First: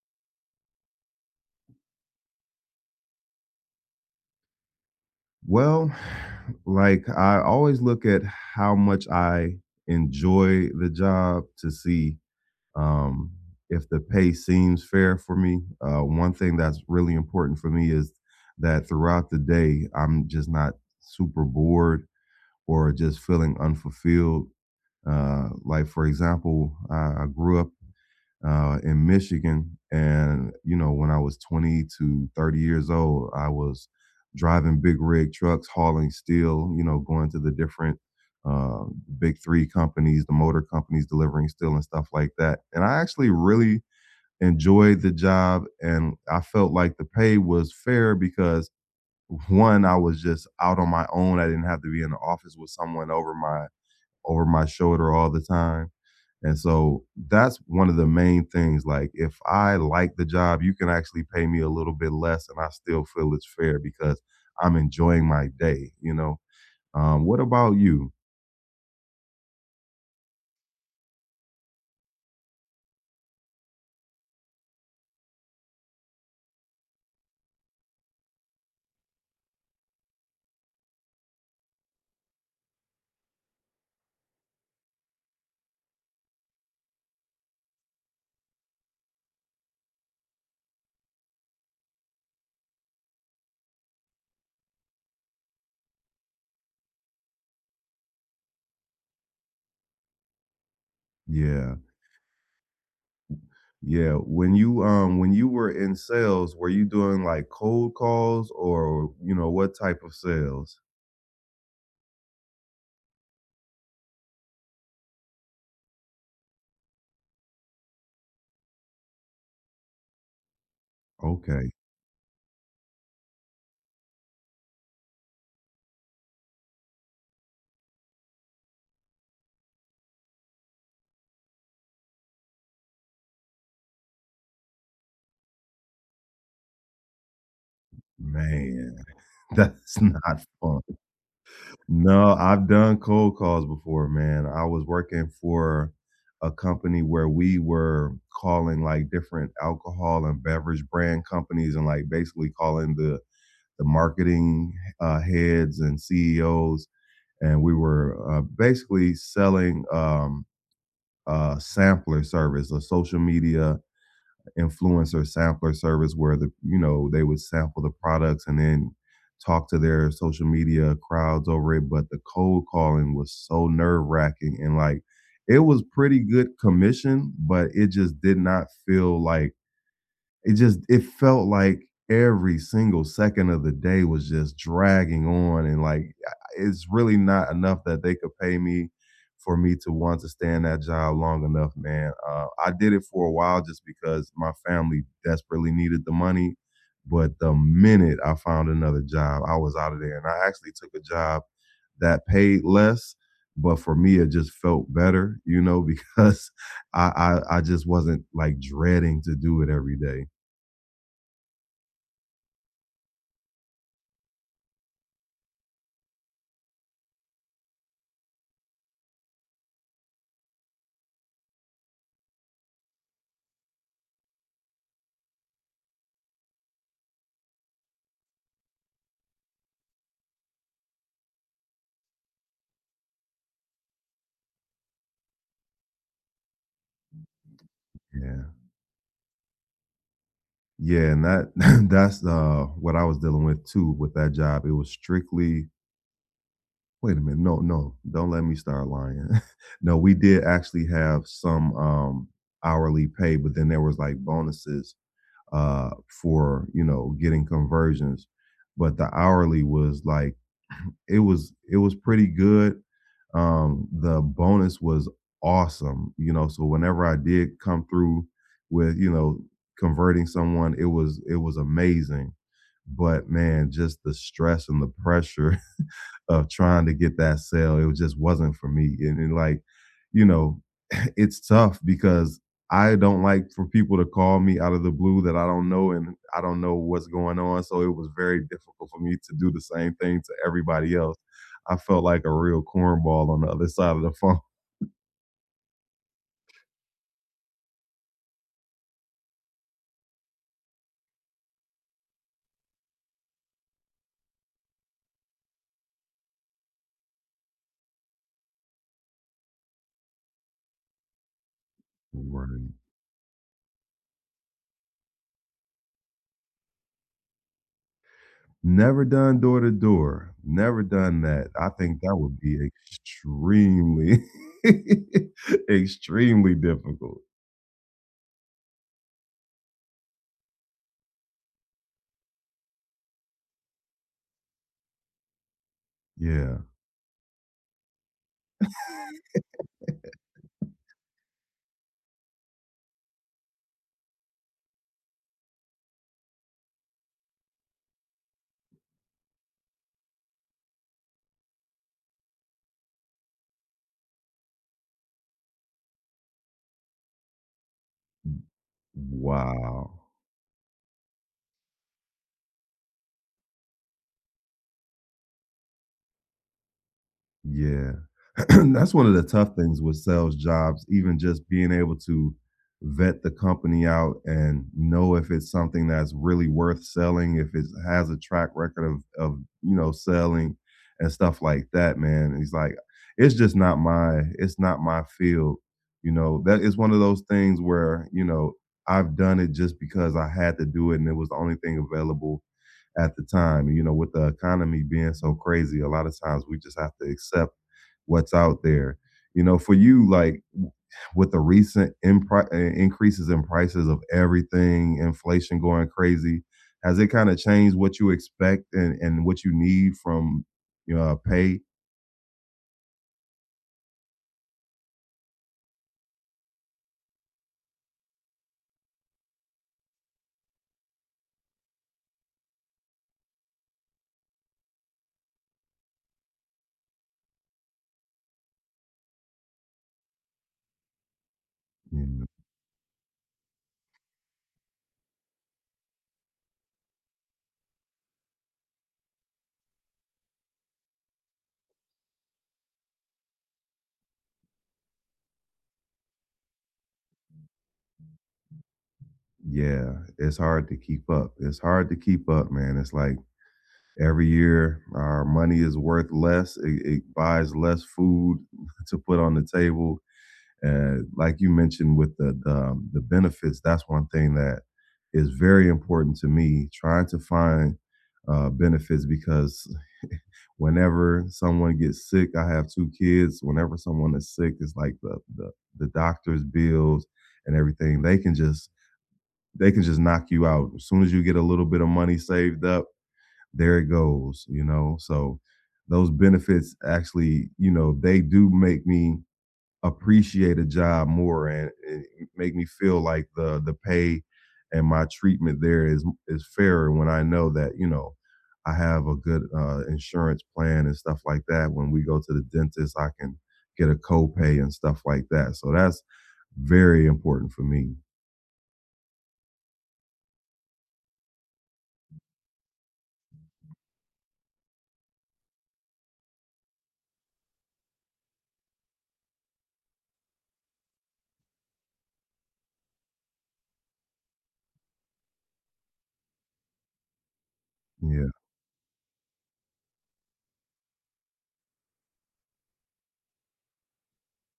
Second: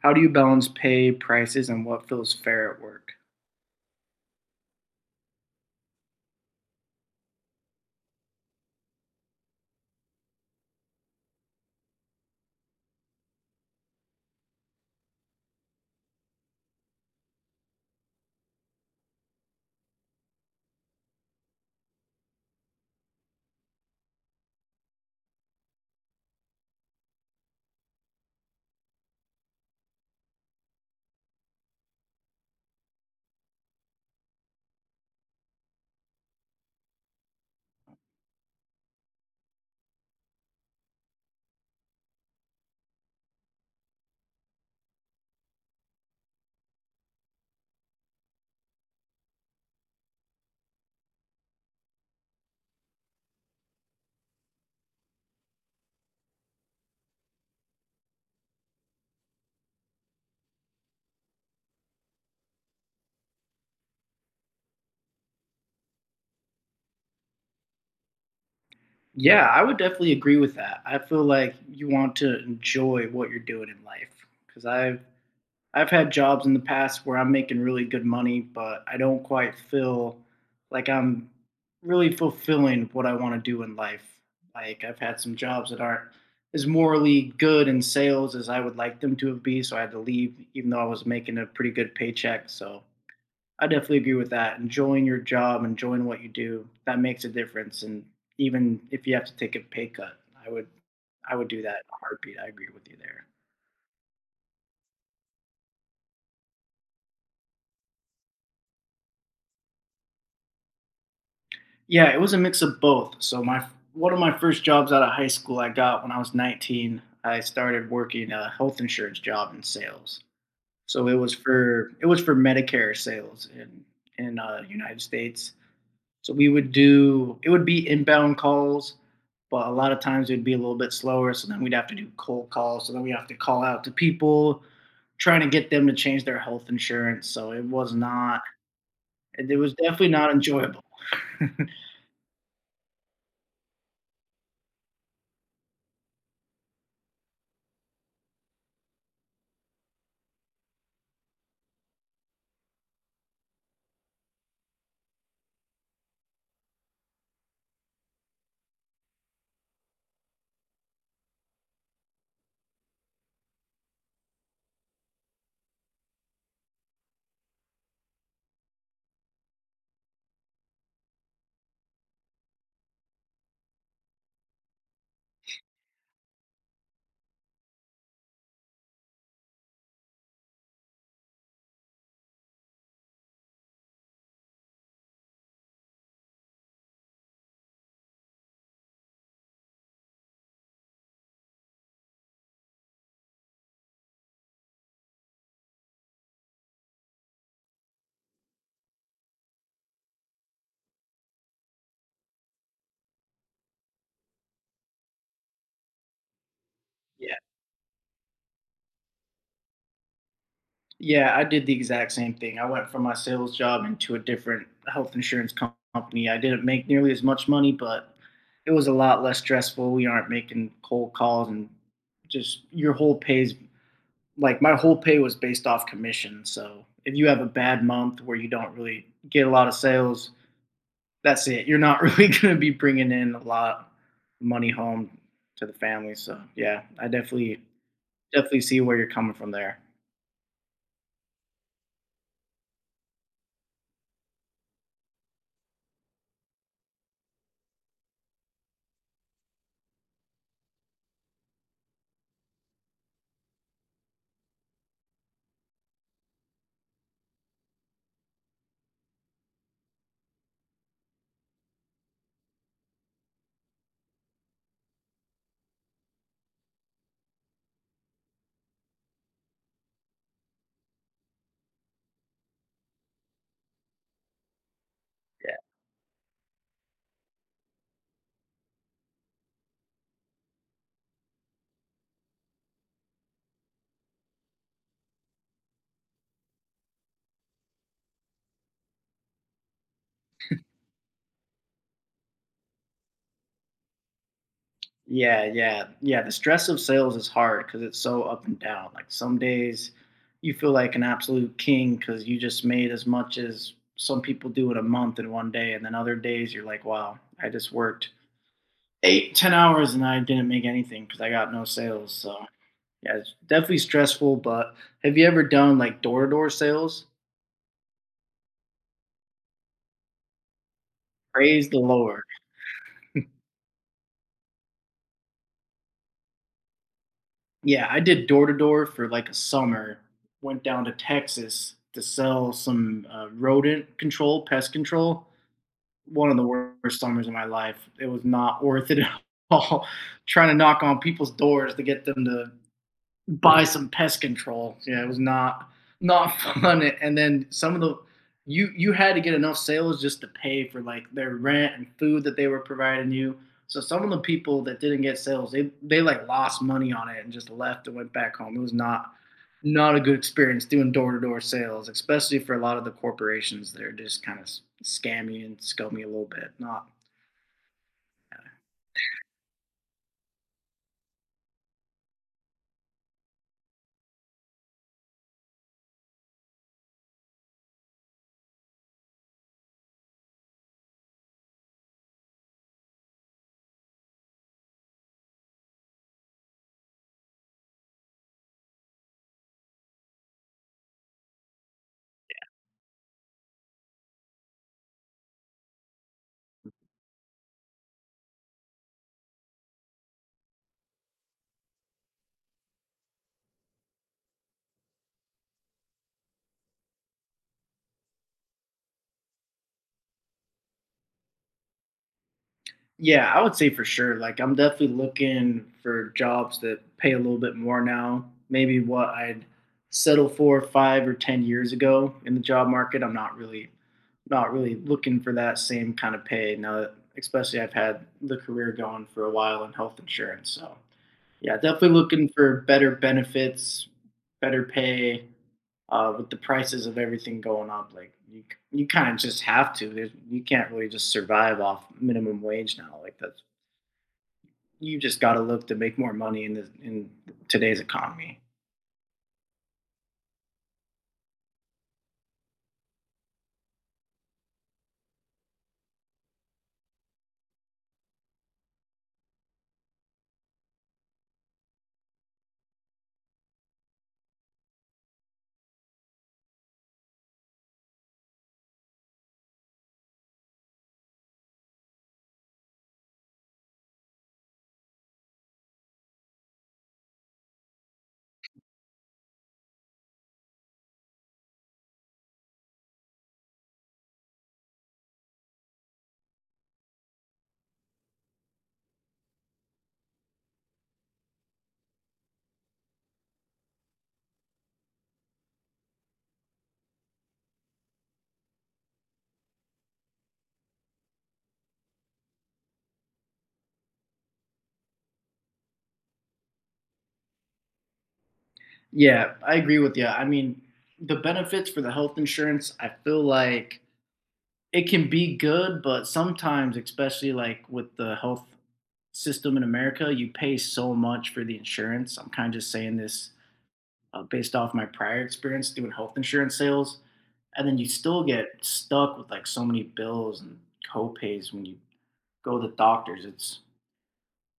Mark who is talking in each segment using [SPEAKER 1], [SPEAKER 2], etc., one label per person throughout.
[SPEAKER 1] How do you balance pay, prices, and what feels fair at work?
[SPEAKER 2] Well, like, I always look at how much I enjoy the job to see, um, if the pay seems fair for me. One thing that's really important for me is that throughout the day, I'm just not super bored or just feeling unfulfilled. Like, for example, I grew up in Michigan. And, you know, when I was 20 to 30 years old, I was driving big rig trucks, hauling steel, you know, going to the different uh, big three companies, the motor companies delivering steel and stuff like that. And I actually really enjoyed the job. And I felt like the pay was fair because one, I was just out on my own. I didn't have to be in the office with someone over my shoulder all the time. And so that's one of the main things. Like, if I like the job, you can actually pay me a little bit less, and I still feel it's fair because I'm enjoying my day. You know. What about you?
[SPEAKER 1] Yeah, I would definitely agree with that. I feel like you want to enjoy what you're doing in life because I've had jobs in the past where I'm making really good money, but I don't quite feel like I'm really fulfilling what I want to do in life. Like I've had some jobs that aren't as morally good in sales as I would like them to have be, so I had to leave even though I was making a pretty good paycheck. So I definitely agree with that. Enjoying your job, enjoying what you do, that makes a difference. And even if you have to take a pay cut, I would I would do
[SPEAKER 2] Yeah,
[SPEAKER 1] that in a heartbeat. I agree with you there.
[SPEAKER 2] yeah. When you were in sales, were you doing like cold calls or you know what type of sales?
[SPEAKER 1] Yeah, it was a mix of both. So my one of my first jobs out of high school I got when I was 19, I started working a health insurance job in sales. So
[SPEAKER 2] Okay,
[SPEAKER 1] it was for Medicare sales in United States. So we would do, it would be inbound calls, but a lot of times it'd be a little bit slower. So then we'd have to do cold calls. So then we have to call out to people, trying to get them to change their health insurance. So
[SPEAKER 2] man,
[SPEAKER 1] It was
[SPEAKER 2] that's
[SPEAKER 1] definitely not
[SPEAKER 2] not fun.
[SPEAKER 1] enjoyable.
[SPEAKER 2] No, I've done cold calls before, man. I was working for a company where we were calling, like, different alcohol and beverage brand companies and, like, basically calling the marketing, heads and CEOs, and we were, basically selling, a sampler service, a social media influencer sampler service where the you know they would sample the products and then talk to their social media crowds over it, but the cold calling was so nerve wracking, and like it was pretty good commission, but it just did not feel like it felt like every single second of the day was just dragging on, and like I it's really not enough that they could pay me for me to want to stay in that job long enough, man. I did it for a while just because my family desperately needed the money, but the minute I found another job, I was out of there, and I actually took a job that paid less, but for me, it just felt better, you know, because
[SPEAKER 1] yeah,
[SPEAKER 2] I just wasn't, like, dreading to do it every day.
[SPEAKER 1] yeah. I did the exact same thing. I went from my sales job into a different health insurance company. I didn't make nearly as much money, but it was a lot less stressful. We aren't making cold calls and just your whole pay's like my whole pay was based off commission. So if you have a bad month where you don't really get a lot of sales, that's it. You're not really going to be bringing in a lot of money home to the family. So yeah, I definitely
[SPEAKER 2] Yeah.
[SPEAKER 1] definitely see where you're coming from there.
[SPEAKER 2] Yeah, and that that's, what I was dealing with too with that job. It was strictly. Wait a minute, no, no, don't let me start lying. No, we did actually have some, hourly pay, but then there was, like, bonuses, uh, for, you know, getting conversions, but the hourly was, like, it was pretty good. The bonus was awesome, you know. So whenever I did come through with converting someone, it was amazing. But man, just the stress and the
[SPEAKER 1] Yeah,
[SPEAKER 2] pressure of trying to get that sale. It just wasn't for me. And like, you know, it's tough because I don't like for people to call me out of the blue that I don't know, and I don't know what's going on. So it was very difficult for me to do the same thing to everybody else. I felt like a real cornball on the other side of the phone.
[SPEAKER 1] yeah. The stress of sales is hard because it's so up and down. Like some days you feel like an absolute king because you just made as much as some people do in a month in one day, and then other days you're like, wow, I just worked eight, 10 hours, and I didn't make anything because I got no sales. So
[SPEAKER 2] Right.
[SPEAKER 1] yeah, it's definitely stressful. But have you ever done like door to door sales?
[SPEAKER 2] Never done door to door. Never done that. I
[SPEAKER 1] Praise the
[SPEAKER 2] think that
[SPEAKER 1] Lord.
[SPEAKER 2] would be extremely, extremely difficult.
[SPEAKER 1] Yeah, I did door to door for like a summer. Went down to Texas to sell some rodent control, pest control. One of the
[SPEAKER 2] Yeah.
[SPEAKER 1] worst summers of my life. It was not worth it at all. Trying to knock on people's doors to get them to buy some pest control. Yeah, it was not fun. And then some of the you had to get enough sales just to pay for like their rent and food that they were providing you. So some of the people that didn't get sales, they like lost money on it and just left and went back home. It was not a
[SPEAKER 2] Wow.
[SPEAKER 1] good experience doing door to door sales, especially for a lot of the corporations that are just kind of scammy and scummy a little bit. Not.
[SPEAKER 2] Yeah. That's one of the tough things with sales jobs, even just being able to vet the company out and know if it's something that's really worth selling, if it has a track record of, you know, selling and stuff like that, man. And he's like, it's just not my field. You know, that is one of those things where, you know, I've done it just because I had to do it and it was the only thing available at the time. You know, with the economy being so crazy, a lot of times we just have to accept what's out there. You know, for you, like with the recent increases in prices of everything, inflation going crazy, has it kind of changed what you expect and what you need from pay?
[SPEAKER 1] Yeah, I would say for sure. Like, I'm definitely looking for jobs that pay a little bit more now. Maybe what I'd settle for 5 or 10 years ago in the job market. I'm not really looking for that same kind of pay now. That, especially, I've had the career going for a while in health insurance, so yeah, definitely
[SPEAKER 2] Mm.
[SPEAKER 1] looking for better benefits, better pay. With the prices of everything going up, you kind of just have to. You can't really just survive off minimum wage now. Like that's, you just got to look to make more money in today's economy.
[SPEAKER 2] Yeah, it's hard to keep up. It's hard to keep up, man. It's like every year our money is worth less. It buys less food to put on the table. Like you mentioned with the benefits, that's one thing that is very important to me. Trying to find benefits because whenever someone gets sick, I have two kids. Whenever someone is sick, it's like the doctor's bills and everything. They can just knock you out as soon as you get a little bit of money saved up. There it goes, you know. So those benefits actually, you know, they do make me appreciate a job more and make me feel like the pay and my treatment there is fairer when I know that you know I have a good insurance plan and stuff like that. When we go to the dentist, I can get a copay and stuff like that. So that's very important for me.
[SPEAKER 1] Yeah, I agree with you. I mean, the benefits for the health insurance, I feel like it can be good, but sometimes, especially like with the health system in America, you pay so much for the insurance. I'm kind of just saying this based off my prior experience doing health insurance sales, and then you still
[SPEAKER 2] Yeah,
[SPEAKER 1] get stuck with like so many bills and copays when you go to the doctors. It's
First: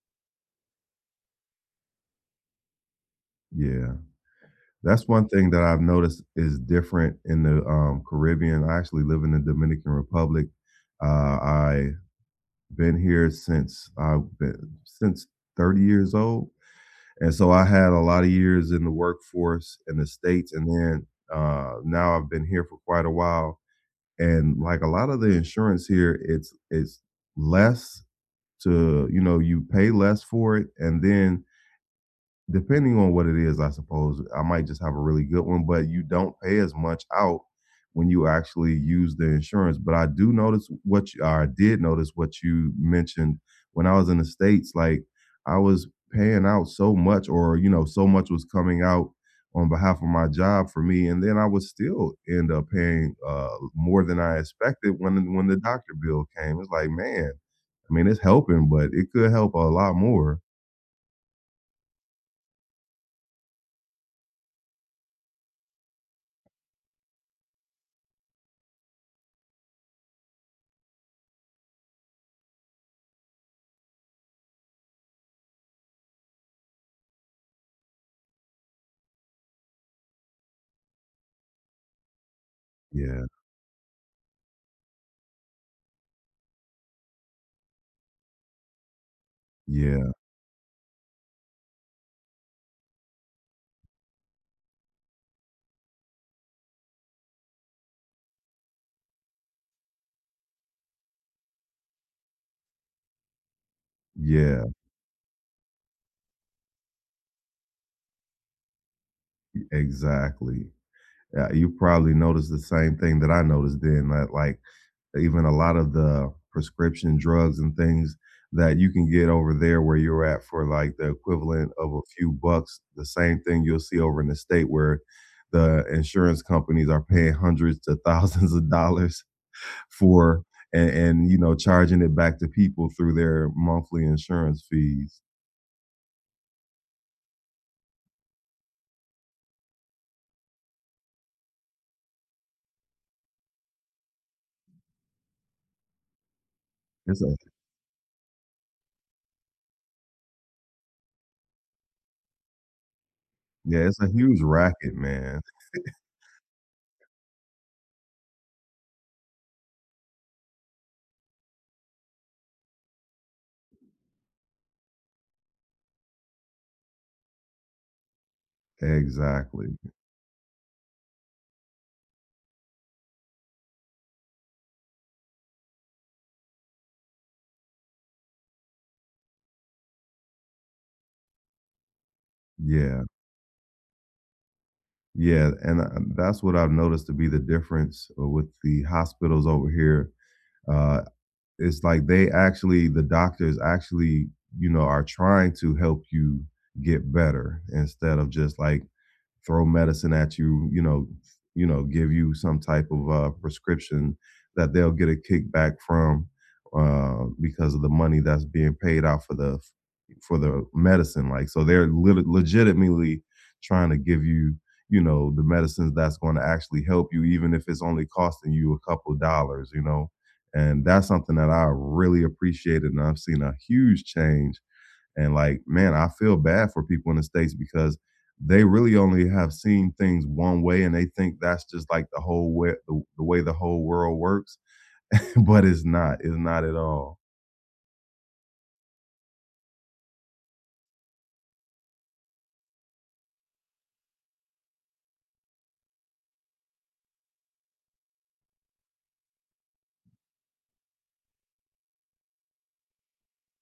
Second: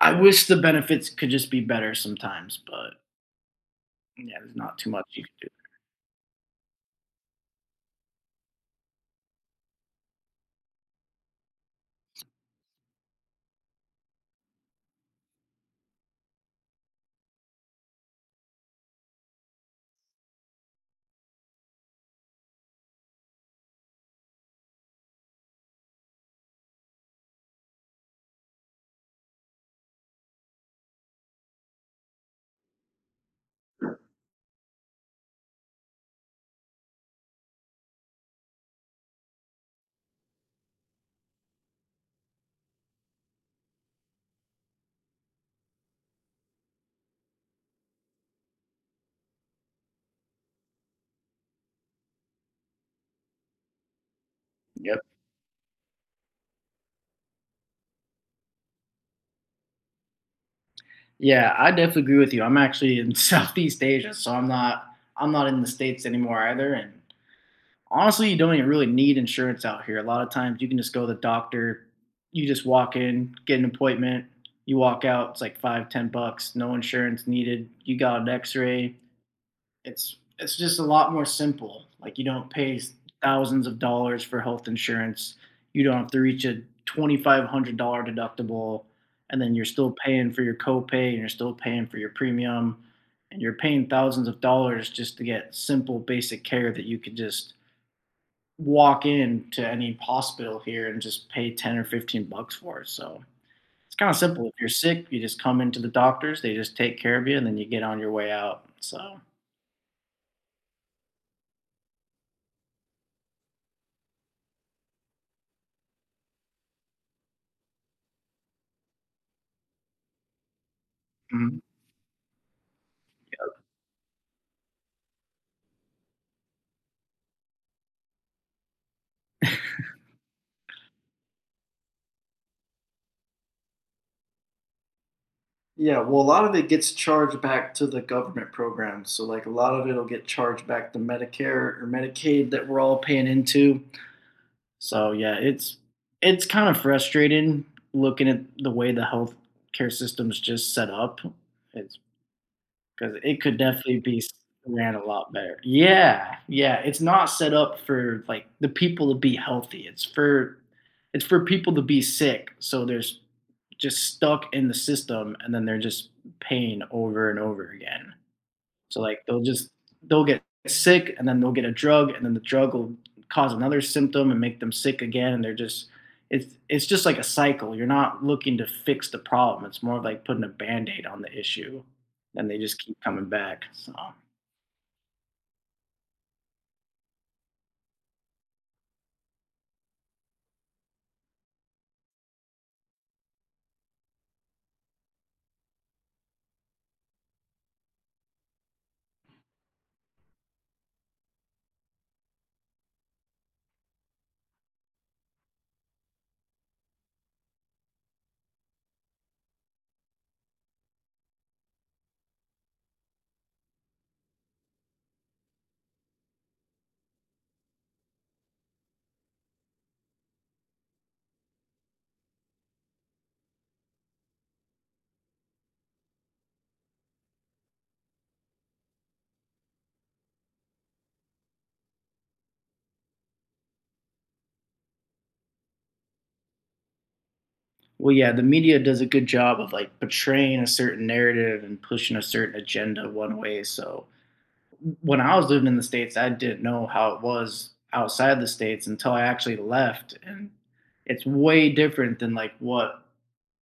[SPEAKER 1] I wish the benefits could just be better sometimes, but
[SPEAKER 2] yeah.
[SPEAKER 1] yeah, there's not too much
[SPEAKER 2] That's
[SPEAKER 1] you
[SPEAKER 2] one
[SPEAKER 1] can do.
[SPEAKER 2] thing that I've noticed is different in the Caribbean. I actually live in the Dominican Republic. I been here since I've been since 30 years old. And so I had a lot of years in the workforce in the States. And then now I've been here for quite a while. And like a lot of the insurance here, it's less to, you know, you pay less for it. And then, depending on what it is, I suppose I might just have a really good one, but you don't pay as much out when you actually use the insurance. But I do notice what you, or I did notice what you mentioned, when I was in the States, like I was paying out so much, or, you know, so much was coming out on behalf of my job for me. And then I would still end up paying more than I expected
[SPEAKER 1] Yep.
[SPEAKER 2] when, the doctor bill came. It's like, man, I mean, it's helping, but it could help a lot more.
[SPEAKER 1] Yeah, I definitely agree with you. I'm actually in Southeast Asia, so I'm not in the states anymore either, and honestly, you don't even really need insurance out here. A lot of times you can just go to the doctor. You just walk in, get an appointment. You walk out. It's like five, $10. No insurance needed. You got an X-ray. It's just a lot more simple. Like you don't pay
[SPEAKER 2] Yeah.
[SPEAKER 1] thousands of dollars for health insurance. You don't have to reach a $2,500 deductible, and then you're still
[SPEAKER 2] Yeah.
[SPEAKER 1] paying for your copay and you're still paying for your premium, and you're paying thousands of dollars just to get simple basic care that you could just walk in to any hospital here and just pay 10 or 15 bucks for it. So it's kind of simple. If
[SPEAKER 2] Yeah.
[SPEAKER 1] you're sick, you just come into the doctors, they just take care of you, and then you get on your way out. So,
[SPEAKER 2] Exactly. Yeah, you probably noticed the same thing that I noticed then, that like even a lot of the prescription drugs and things that you can get over there where you're at for like the
[SPEAKER 1] mhm.
[SPEAKER 2] equivalent of a few bucks, the same thing you'll see over in the state where the insurance companies are paying hundreds to thousands of dollars for, and you know, charging it back to people through their monthly insurance fees.
[SPEAKER 1] Yeah, well, a lot of it gets charged back to the government programs. So, like, a lot of it'll get charged back to Medicare or Medicaid that we're all paying into. So yeah, it's kind of
[SPEAKER 2] It's a
[SPEAKER 1] frustrating looking at the way the healthcare system's just set up. It's. 'Cause it could
[SPEAKER 2] Yeah, it's
[SPEAKER 1] definitely
[SPEAKER 2] a
[SPEAKER 1] be s
[SPEAKER 2] huge racket,
[SPEAKER 1] ran a lot
[SPEAKER 2] man.
[SPEAKER 1] better. Yeah, yeah, it's not set up for, like, the people to be healthy, it's for people to be sick, so there's just stuck in the system, and then they're just paying over and over again. So like
[SPEAKER 2] Exactly.
[SPEAKER 1] they'll get sick and then they'll get a drug and then the drug will cause another symptom and make them sick again and they're just, it's just like a cycle. You're not looking to fix the problem. It's more like putting a band-aid on the issue. And they just keep
[SPEAKER 2] Yeah.
[SPEAKER 1] coming back. So
[SPEAKER 2] Yeah, and that's what I've noticed to be the difference with the hospitals over here. Uh, it's like they actually, the doctors actually, you know, are trying to help you get better instead of just like throw medicine at you, you know, give you some type of prescription that they'll get a kickback from because of the money that's being paid out for the medicine. Like, so they're legitimately trying to give you, you know, the medicines that's going to actually help you, even if it's only costing you a couple dollars, you know. And that's something that I really appreciated, and I've seen a huge change, and like, man, I feel bad for people in the States because they really only have seen things one way, and they think that's just like the whole way the way the whole world works. But it's not. It's not at all.
[SPEAKER 1] well yeah, the media does a good job of like portraying a certain narrative and pushing a certain agenda one way. So when I was living in the states, I didn't know how it was outside the states until I actually left, and it's way different than like what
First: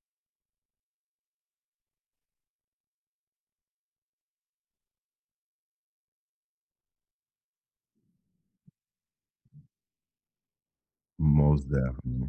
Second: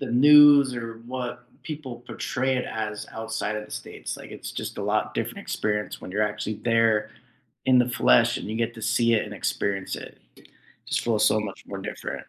[SPEAKER 1] the news or what people portray it as outside of the states. Like it's just a lot different experience when you're actually there in the flesh and you get to see it and experience it. It just feels so much
[SPEAKER 2] Most
[SPEAKER 1] more different.
[SPEAKER 2] definitely.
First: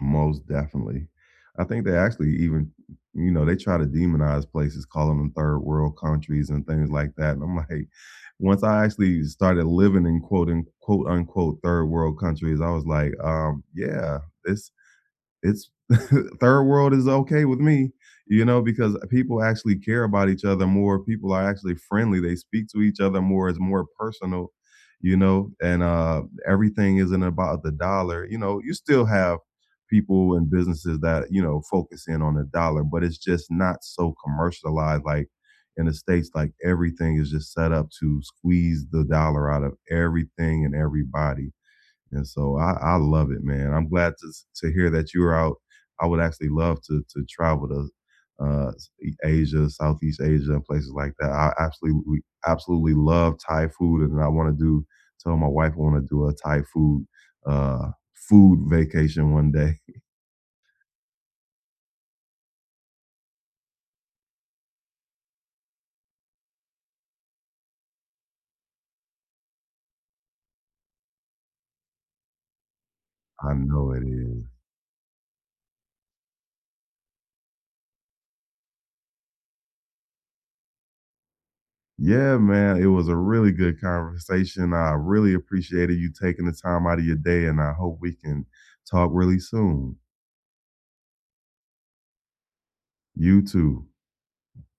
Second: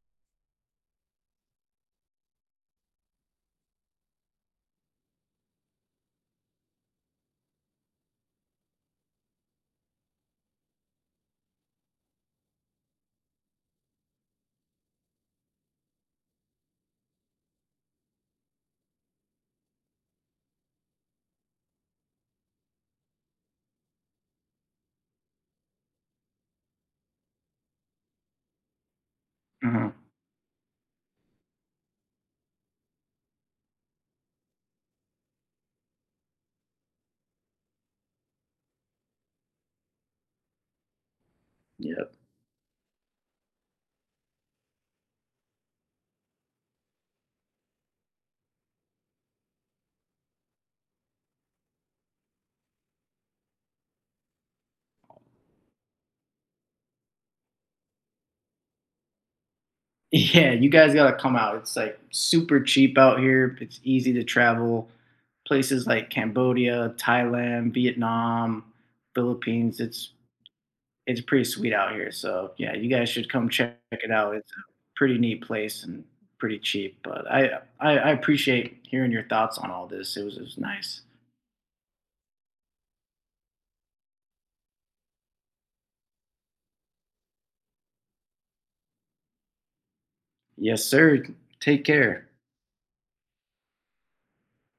[SPEAKER 2] Most definitely. I think they actually even, you know, they try to demonize places, calling them third world countries and things like that. And I'm like, once I actually started living in quote unquote third world countries, I was like, yeah, this it's third world is okay with me, you know, because people actually care about each other more. People are actually friendly. They speak to each other more. It's more personal, you know, and everything isn't about the dollar. You know, you still have
[SPEAKER 1] Mhm.
[SPEAKER 2] people and businesses that, you know, focus in on the dollar, but it's just not so commercialized, like in the States, like everything is just set up to squeeze the dollar out of everything and everybody,
[SPEAKER 1] Yeah.
[SPEAKER 2] and so I love it, man. I'm glad to hear that you're out. I would actually love to travel to uh, Asia, Southeast Asia, and places like that. I absolutely love Thai food, and I want to do. Tell my wife I want to do a Thai food vacation one day.
[SPEAKER 1] Yeah, you guys got to come out. It's like super cheap out here. It's easy to travel. Places like Cambodia, Thailand, Vietnam, Philippines. It's pretty sweet out here. So yeah, you guys should come
[SPEAKER 2] I
[SPEAKER 1] check
[SPEAKER 2] know it
[SPEAKER 1] it out.
[SPEAKER 2] is.
[SPEAKER 1] It's a pretty neat place and pretty cheap. But I appreciate hearing your thoughts on all this. It was nice.
[SPEAKER 2] Yeah, man, it was a really good conversation. I really appreciated you taking the time out of your day, and I hope we can talk really soon.
[SPEAKER 1] Yes, sir. Take care.
[SPEAKER 2] You too.